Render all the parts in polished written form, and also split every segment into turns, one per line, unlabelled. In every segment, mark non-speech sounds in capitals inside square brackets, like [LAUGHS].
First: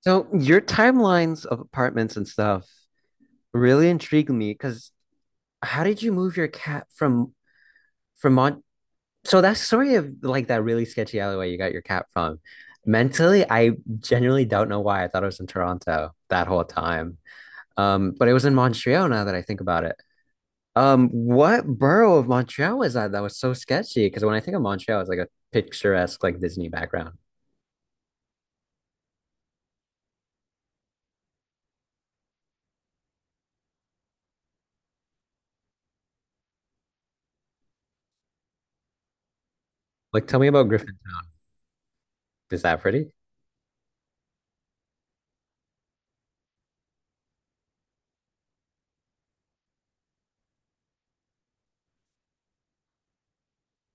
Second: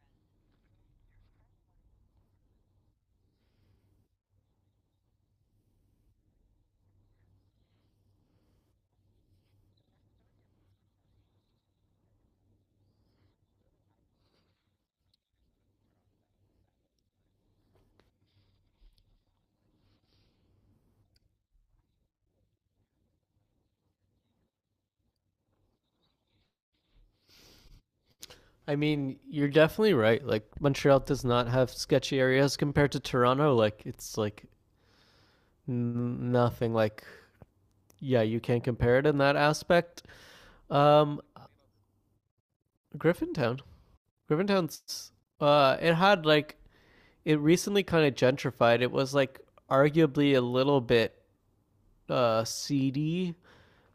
So your timelines of apartments and stuff really intrigued me because how did you move your cat from Mon so that's sort of like that really sketchy alleyway you got your cat from. Mentally, I genuinely don't know why I thought it was in Toronto that whole time. But it was in Montreal now that I think about it. What borough of Montreal was that? That was so sketchy. Because when I think of Montreal, it's like a picturesque, like Disney background.
I mean, you're definitely right. Like Montreal does not have sketchy areas compared to Toronto. Like it's like nothing. Like yeah, you can't compare it in that aspect.
Like, tell me about
Um,
Griffintown. Is that pretty?
Griffintown. Griffintown's it had like it recently kind of gentrified. It was like arguably a little bit seedy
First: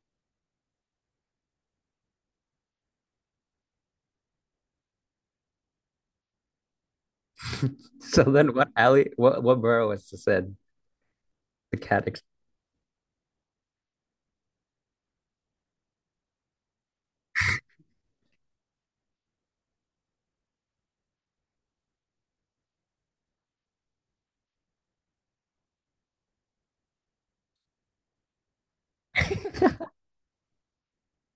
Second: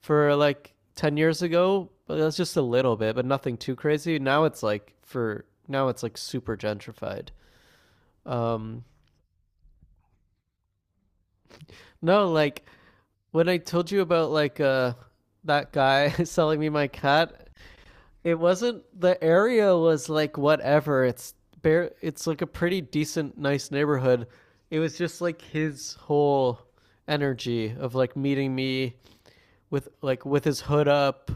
for like 10 years ago, but that's just a little bit, but nothing too crazy. Now it's like for now it's like super gentrified.
[LAUGHS] So then, what
Um,
alley? What borough was this in? The cat. Ex-
no, like when I told you about like that guy [LAUGHS] selling me my cat, it wasn't the area was like whatever. It's bare it's like a pretty decent nice neighborhood. It was just like his whole energy of like meeting me with like with his hood up.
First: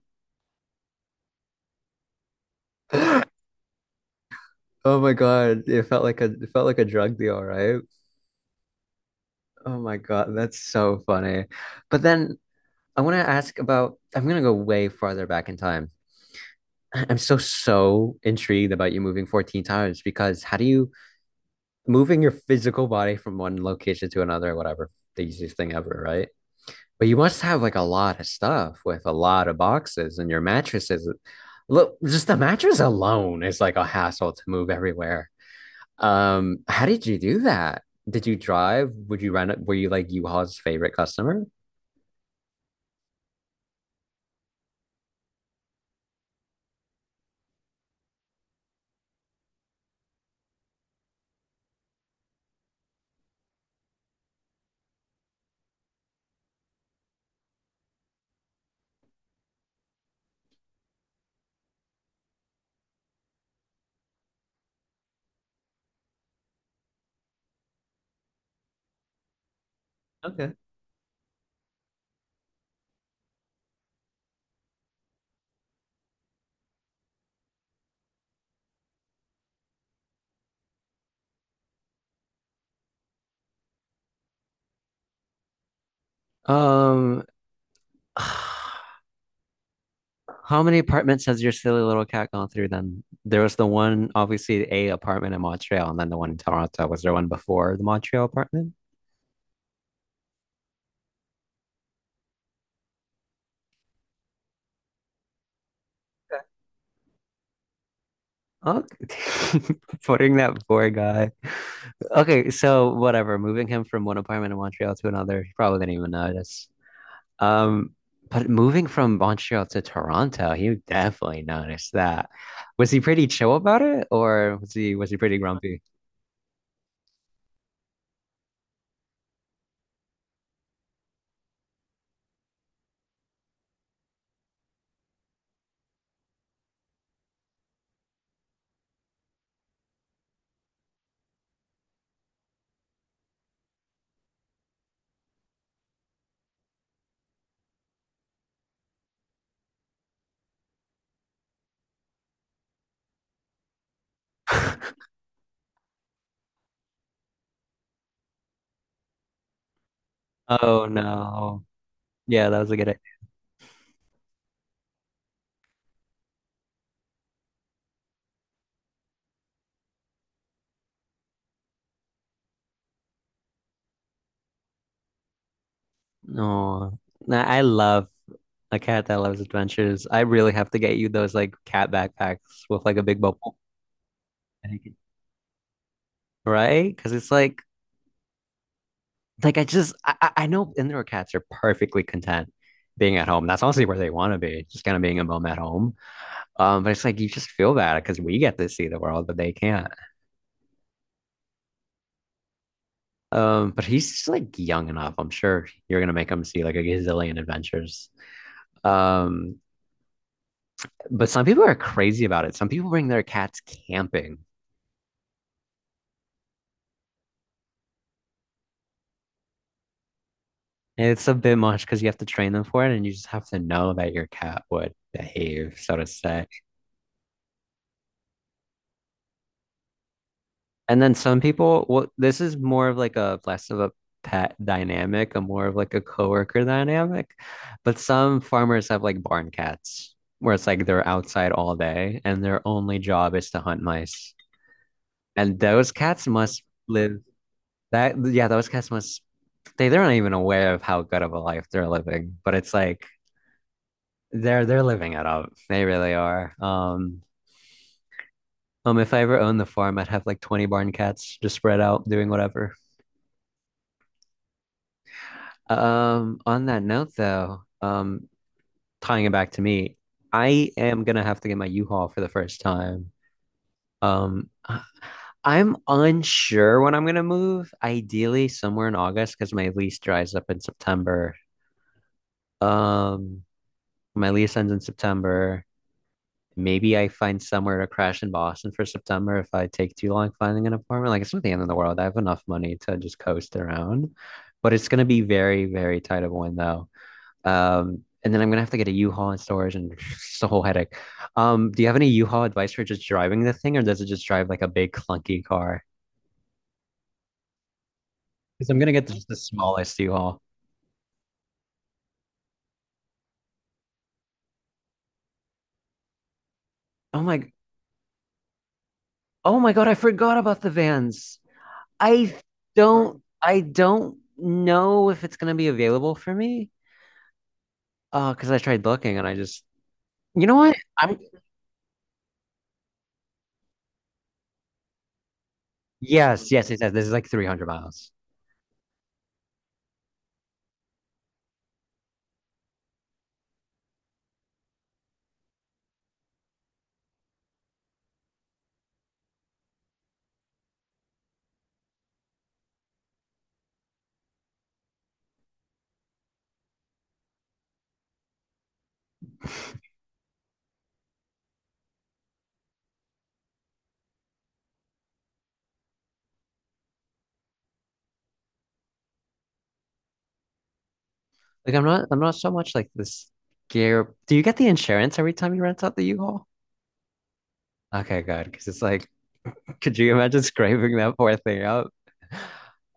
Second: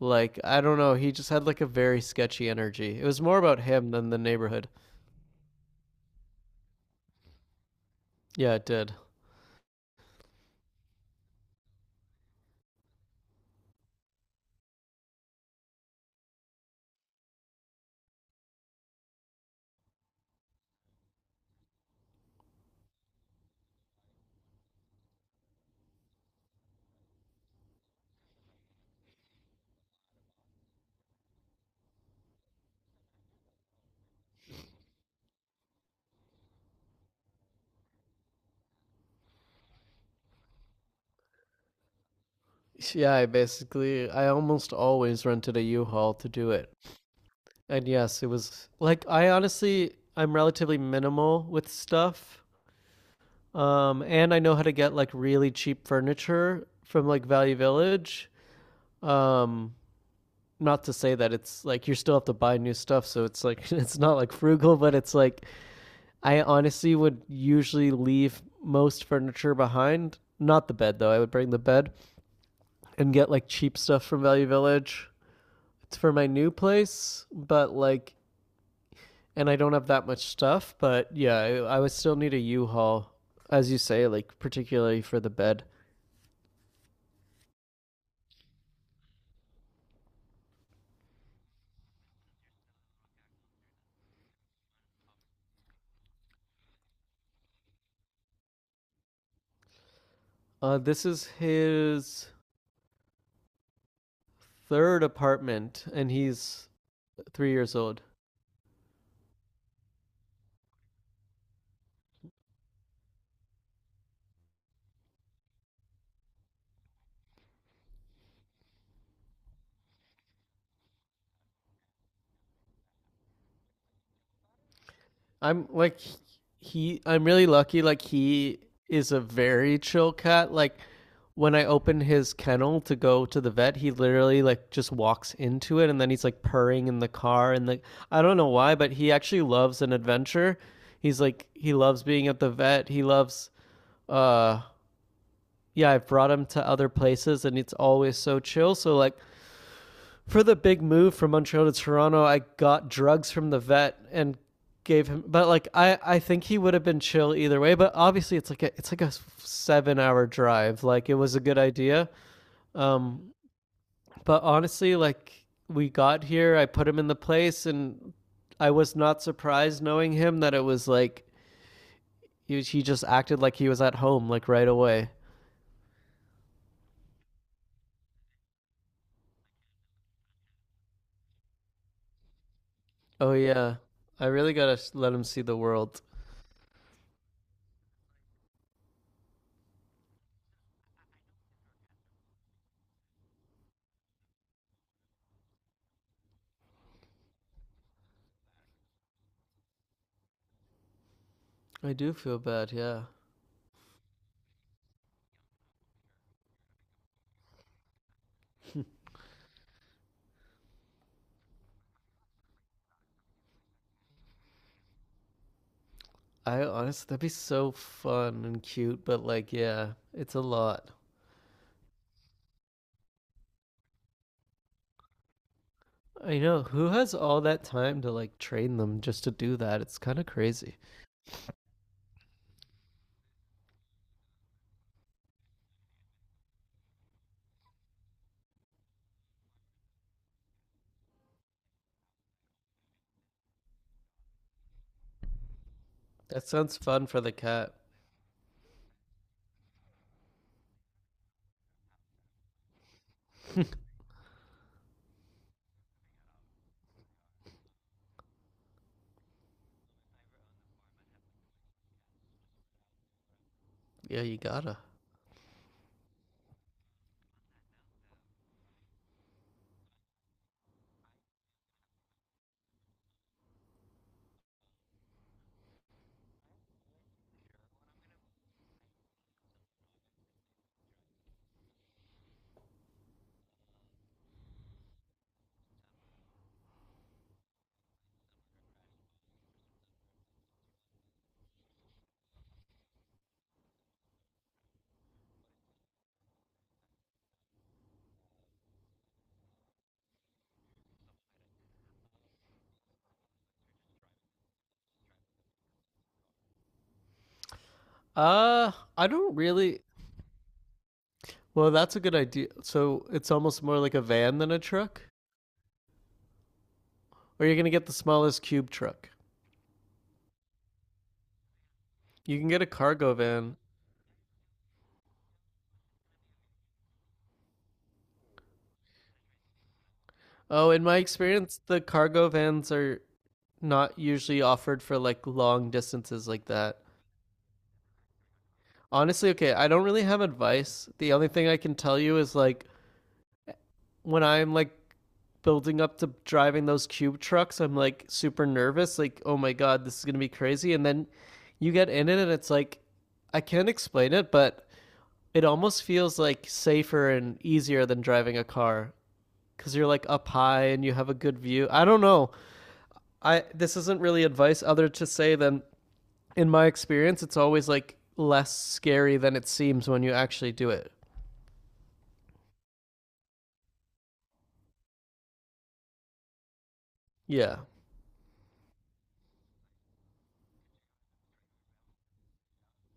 Like I don't know, he just had like a very sketchy energy. It was more
[LAUGHS]
about him than the neighborhood.
Oh my God! It felt like a drug deal, right?
Yeah, it did.
Oh my God, that's so funny. But then I want to ask about, I'm going to go way farther back in time. [CLEARS THROAT] I'm so, so intrigued about you moving 14 times because how do you, moving your physical body from one location to another, whatever, the easiest thing ever, right? But you must have like a lot of stuff with a lot of boxes and your mattresses. Look, just the mattress alone is like a hassle to move everywhere. How did you do that? Did you drive? Would you rent it? Were you like U-Haul's favorite customer?
Yeah, I basically I almost always rented a U-Haul to do it. And yes, it was like I honestly I'm relatively minimal with stuff. And I know how to get like really cheap furniture from like Value Village. Um Not to say that it's like you still have to buy new stuff, so it's like [LAUGHS] it's not like frugal, but it's like I honestly would usually leave most furniture behind.
Okay.
Not the bed though. I would bring the bed and get like cheap stuff from Value Village. It's for my new place, but like and I don't have that much stuff, but yeah, I would still need a U-Haul, as you say, like particularly for the bed.
Um, [SIGHS] how many apartments has your silly little cat gone through then? There was the one, obviously, a apartment in Montreal, and then the one in Toronto. Was there one before the Montreal apartment?
This is his third apartment, and he's 3 years old.
Okay. [LAUGHS] Putting that poor guy. Okay, so whatever, moving him from one apartment in Montreal to another, he probably didn't even notice. Um, but moving from Montreal to Toronto, he definitely noticed that. Was he pretty chill about it, or was he pretty
I'm
grumpy?
like he I'm really lucky like he is a very chill cat. Like when I open his kennel to go to the vet, he literally like just walks into it and then he's like purring in the car and like I don't know why, but he actually loves an adventure. He's like he loves being at the vet. He loves uh yeah, I've brought him to other places and it's always so chill. So like for the big move from Montreal to Toronto, I got drugs from the vet and
[LAUGHS]
gave him. But like, I think he would have been chill either way. But obviously, it's like a 7 hour drive.
Oh
Like it was a good
no.
idea.
Yeah, that was a good idea.
Um, but honestly, like we got here, I put him in the place, and I was not surprised knowing him that it was like he just acted like he was at home like right away.
Oh, I love a cat that loves adventures. I really have to get you those like cat backpacks with like a big
Oh
bubble.
yeah, I really
And you
gotta
can-
let him see the world.
Right? Because it's like I know indoor cats are perfectly content being at home. That's honestly where they want to be, just kind of being a mom at home. But it's like you just feel bad because we get to see the world, but they can't.
I do feel bad. Yeah.
But he's just like young enough. I'm sure you're gonna make him see like a gazillion adventures. Um, but some people are crazy about it. Some people bring their cats camping.
I honestly, that'd be so fun and cute, but like, yeah, it's a lot.
And it's a bit much because you have to train them for it, and you just have to know that your cat would behave, so to
I
say.
know. Who has all that time to like train them just to do that? It's kind of crazy.
And then some people, well, this is more of like a less of a pet dynamic, a more of like a coworker dynamic. But some farmers have like barn cats where it's like they're outside all day and their only job is to hunt mice. And those cats
That
must
sounds fun
live
for the cat.
that, yeah, those cats must, they're not even aware of how good of a life they're living, but it's like they're living it up. They really are. If I ever owned the farm, I'd have like 20 barn cats just spread out doing whatever.
Yeah, you gotta.
On that note though, tying it back to me, I am gonna have to get my U-Haul for the first time. Um, I- I'm unsure when I'm gonna move, ideally somewhere in August because my lease dries up in September. Um, my lease ends in September. Maybe I find somewhere to crash in Boston for September if I take too long finding an apartment. Like it's not the end of the world. I have enough money to just coast around, but it's gonna be very, very tight of a window. And then I'm gonna have to get a U-Haul in storage, and [LAUGHS] it's a whole headache. Do you have any U-Haul advice for just driving the thing, or does it just drive like a big clunky car? Because I'm gonna get
I
just the
don't really.
smallest U-Haul.
Well, that's a good idea. So it's almost more like a van than a truck?
Oh
Or
my,
you're gonna get the smallest cube truck.
oh my God, I forgot about the vans. I
You can get a cargo van.
I don't know if it's gonna be available for me. Because I tried looking, and I just, you know
Oh,
what?
in my
I'm
experience, the cargo vans are not usually offered for like long distances like
Yes, yes,
that.
it says this is like 300 miles.
Honestly, okay, I don't really have advice. The only thing I can tell you is like when I'm like building up to driving those cube trucks, I'm like super nervous, like, oh my god, this is gonna be crazy. And then you get in it and it's like I can't explain it, but it almost feels like safer and easier than driving a car because you're like up high and you have a good view. I don't know. I this isn't really advice other to say than in my experience, it's always like less scary than it seems when you actually do it.
I'm not so much like this gear. Do you get the insurance every time you rent out the U-Haul?
Yeah.
Okay, good. Because it's like, could you imagine scraping that poor thing up?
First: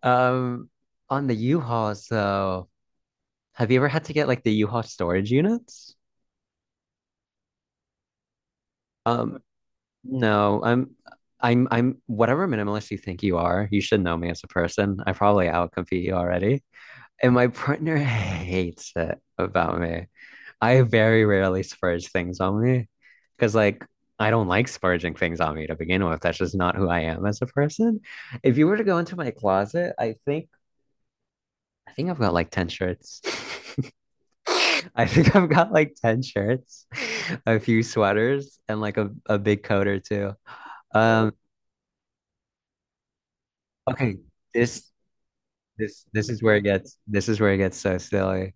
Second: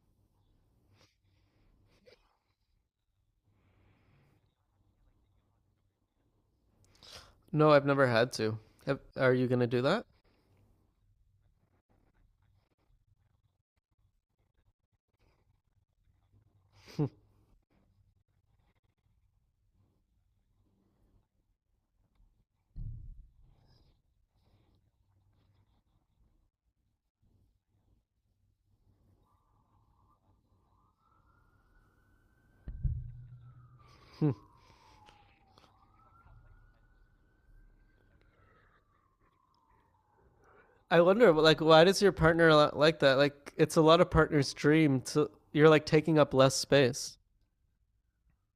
Um, on the U-Haul, so have you ever had to get like the U-Haul storage units?
No, I've never had to. Have- Are
Um,
you gonna do that?
no, I'm whatever minimalist you think you are. You should know me as a person. I probably outcompete you already, and my partner [LAUGHS] hates it about me. I very rarely splurge things on me because, like, I don't like splurging things on me to begin with. That's just not who I am as a person. If you were to go into my closet, I think I've got like 10 shirts.
Hmm.
[LAUGHS] I think I've got like 10 shirts, [LAUGHS] a few sweaters, and like a big coat or two. Oh,
I wonder,
Um,
like, why does your partner like that? Like, it's a lot of
okay,
partners'
this
dream to. You're like
this
taking
this
up
is
less
where it gets
space.
this is where it gets so silly.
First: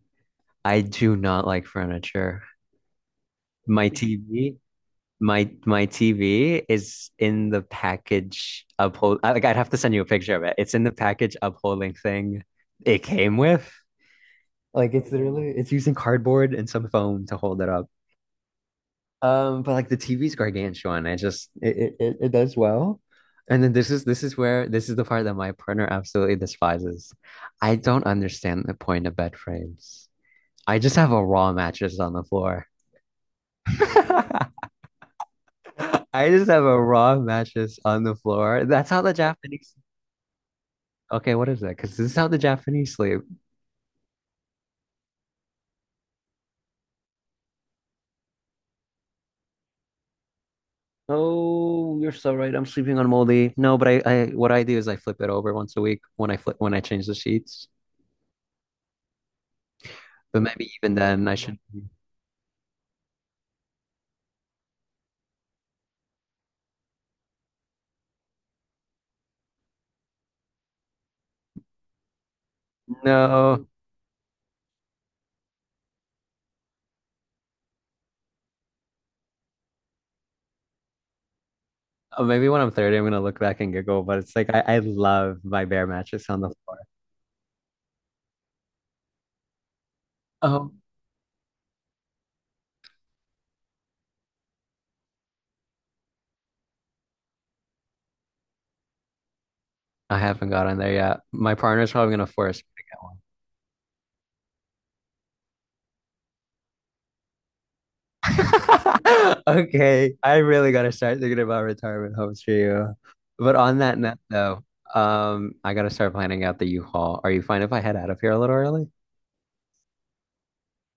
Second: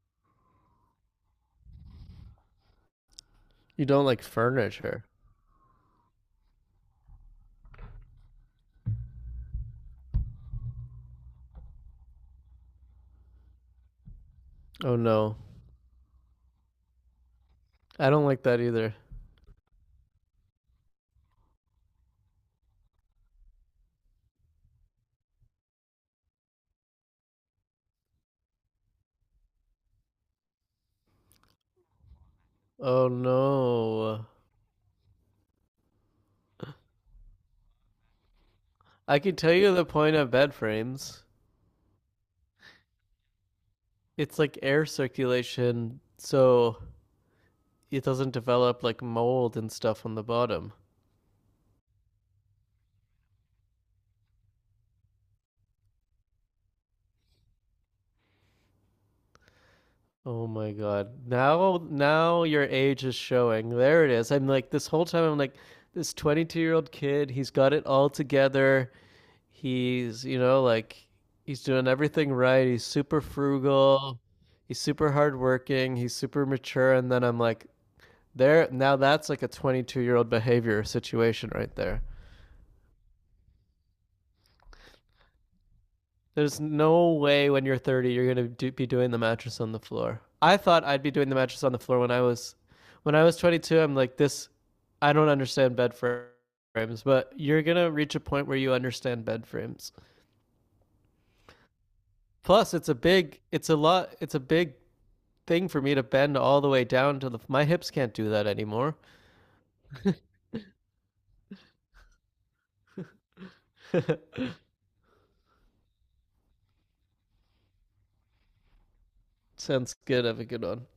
I do not like furniture.
You don't
My
like
TV
furniture.
My my TV is in the package uphold. I- Like I'd have to send you a picture of it. It's in the package upholding thing it came with. Like
Oh
it's
no,
literally it's using cardboard and some foam to hold it up.
I don't like that either.
But like the TV's gargantuan. I just it it, it it does well. And then this is where This is the part that my partner absolutely despises. I don't understand the point of bed frames. I just have a raw mattress on the floor.
Oh no,
[LAUGHS] [LAUGHS] I just have a raw mattress on the floor. That's how the
I can tell
Japanese.
you the point of bed frames.
Okay, what is that? Because this is how the Japanese sleep.
It's like air circulation, so it doesn't develop like mold and stuff on the bottom.
Oh, you're so right. I'm sleeping on moldy. No, but what I do is I flip it over once a week when I change the sheets. But
Oh
maybe
my
even
God.
then, I should.
Now your age is showing. There it is. I'm like, this whole time, I'm like, this 22-year-old kid, he's got it all together. He's, you know, like, he's doing everything right. He's super
No,
frugal. He's super hardworking. He's super mature. And then I'm like, there, now that's like a 22-year-old behavior situation right there.
oh, maybe when I'm 30, I'm gonna look back and giggle. But it's like I love my bare mattress on the
There's
floor.
no way when you're 30 you're gonna do, be doing the mattress on the floor. I
Oh,
thought I'd be doing the mattress on the floor when I was 22. I'm like this. I don't understand bed frames, but you're gonna reach a point where you understand bed frames.
I haven't got on there yet. My partner's probably gonna force me
Plus,
to
it's a
get one.
big, it's a lot, it's a big thing for me to bend all the way down to the. My hips can't do that anymore.
[LAUGHS] Okay, I really gotta start thinking about retirement homes for you. But on that note, though,
[LAUGHS]
I gotta start planning out the U-Haul. Are you fine if I head out of here a little early?
Sounds good. Have a good one.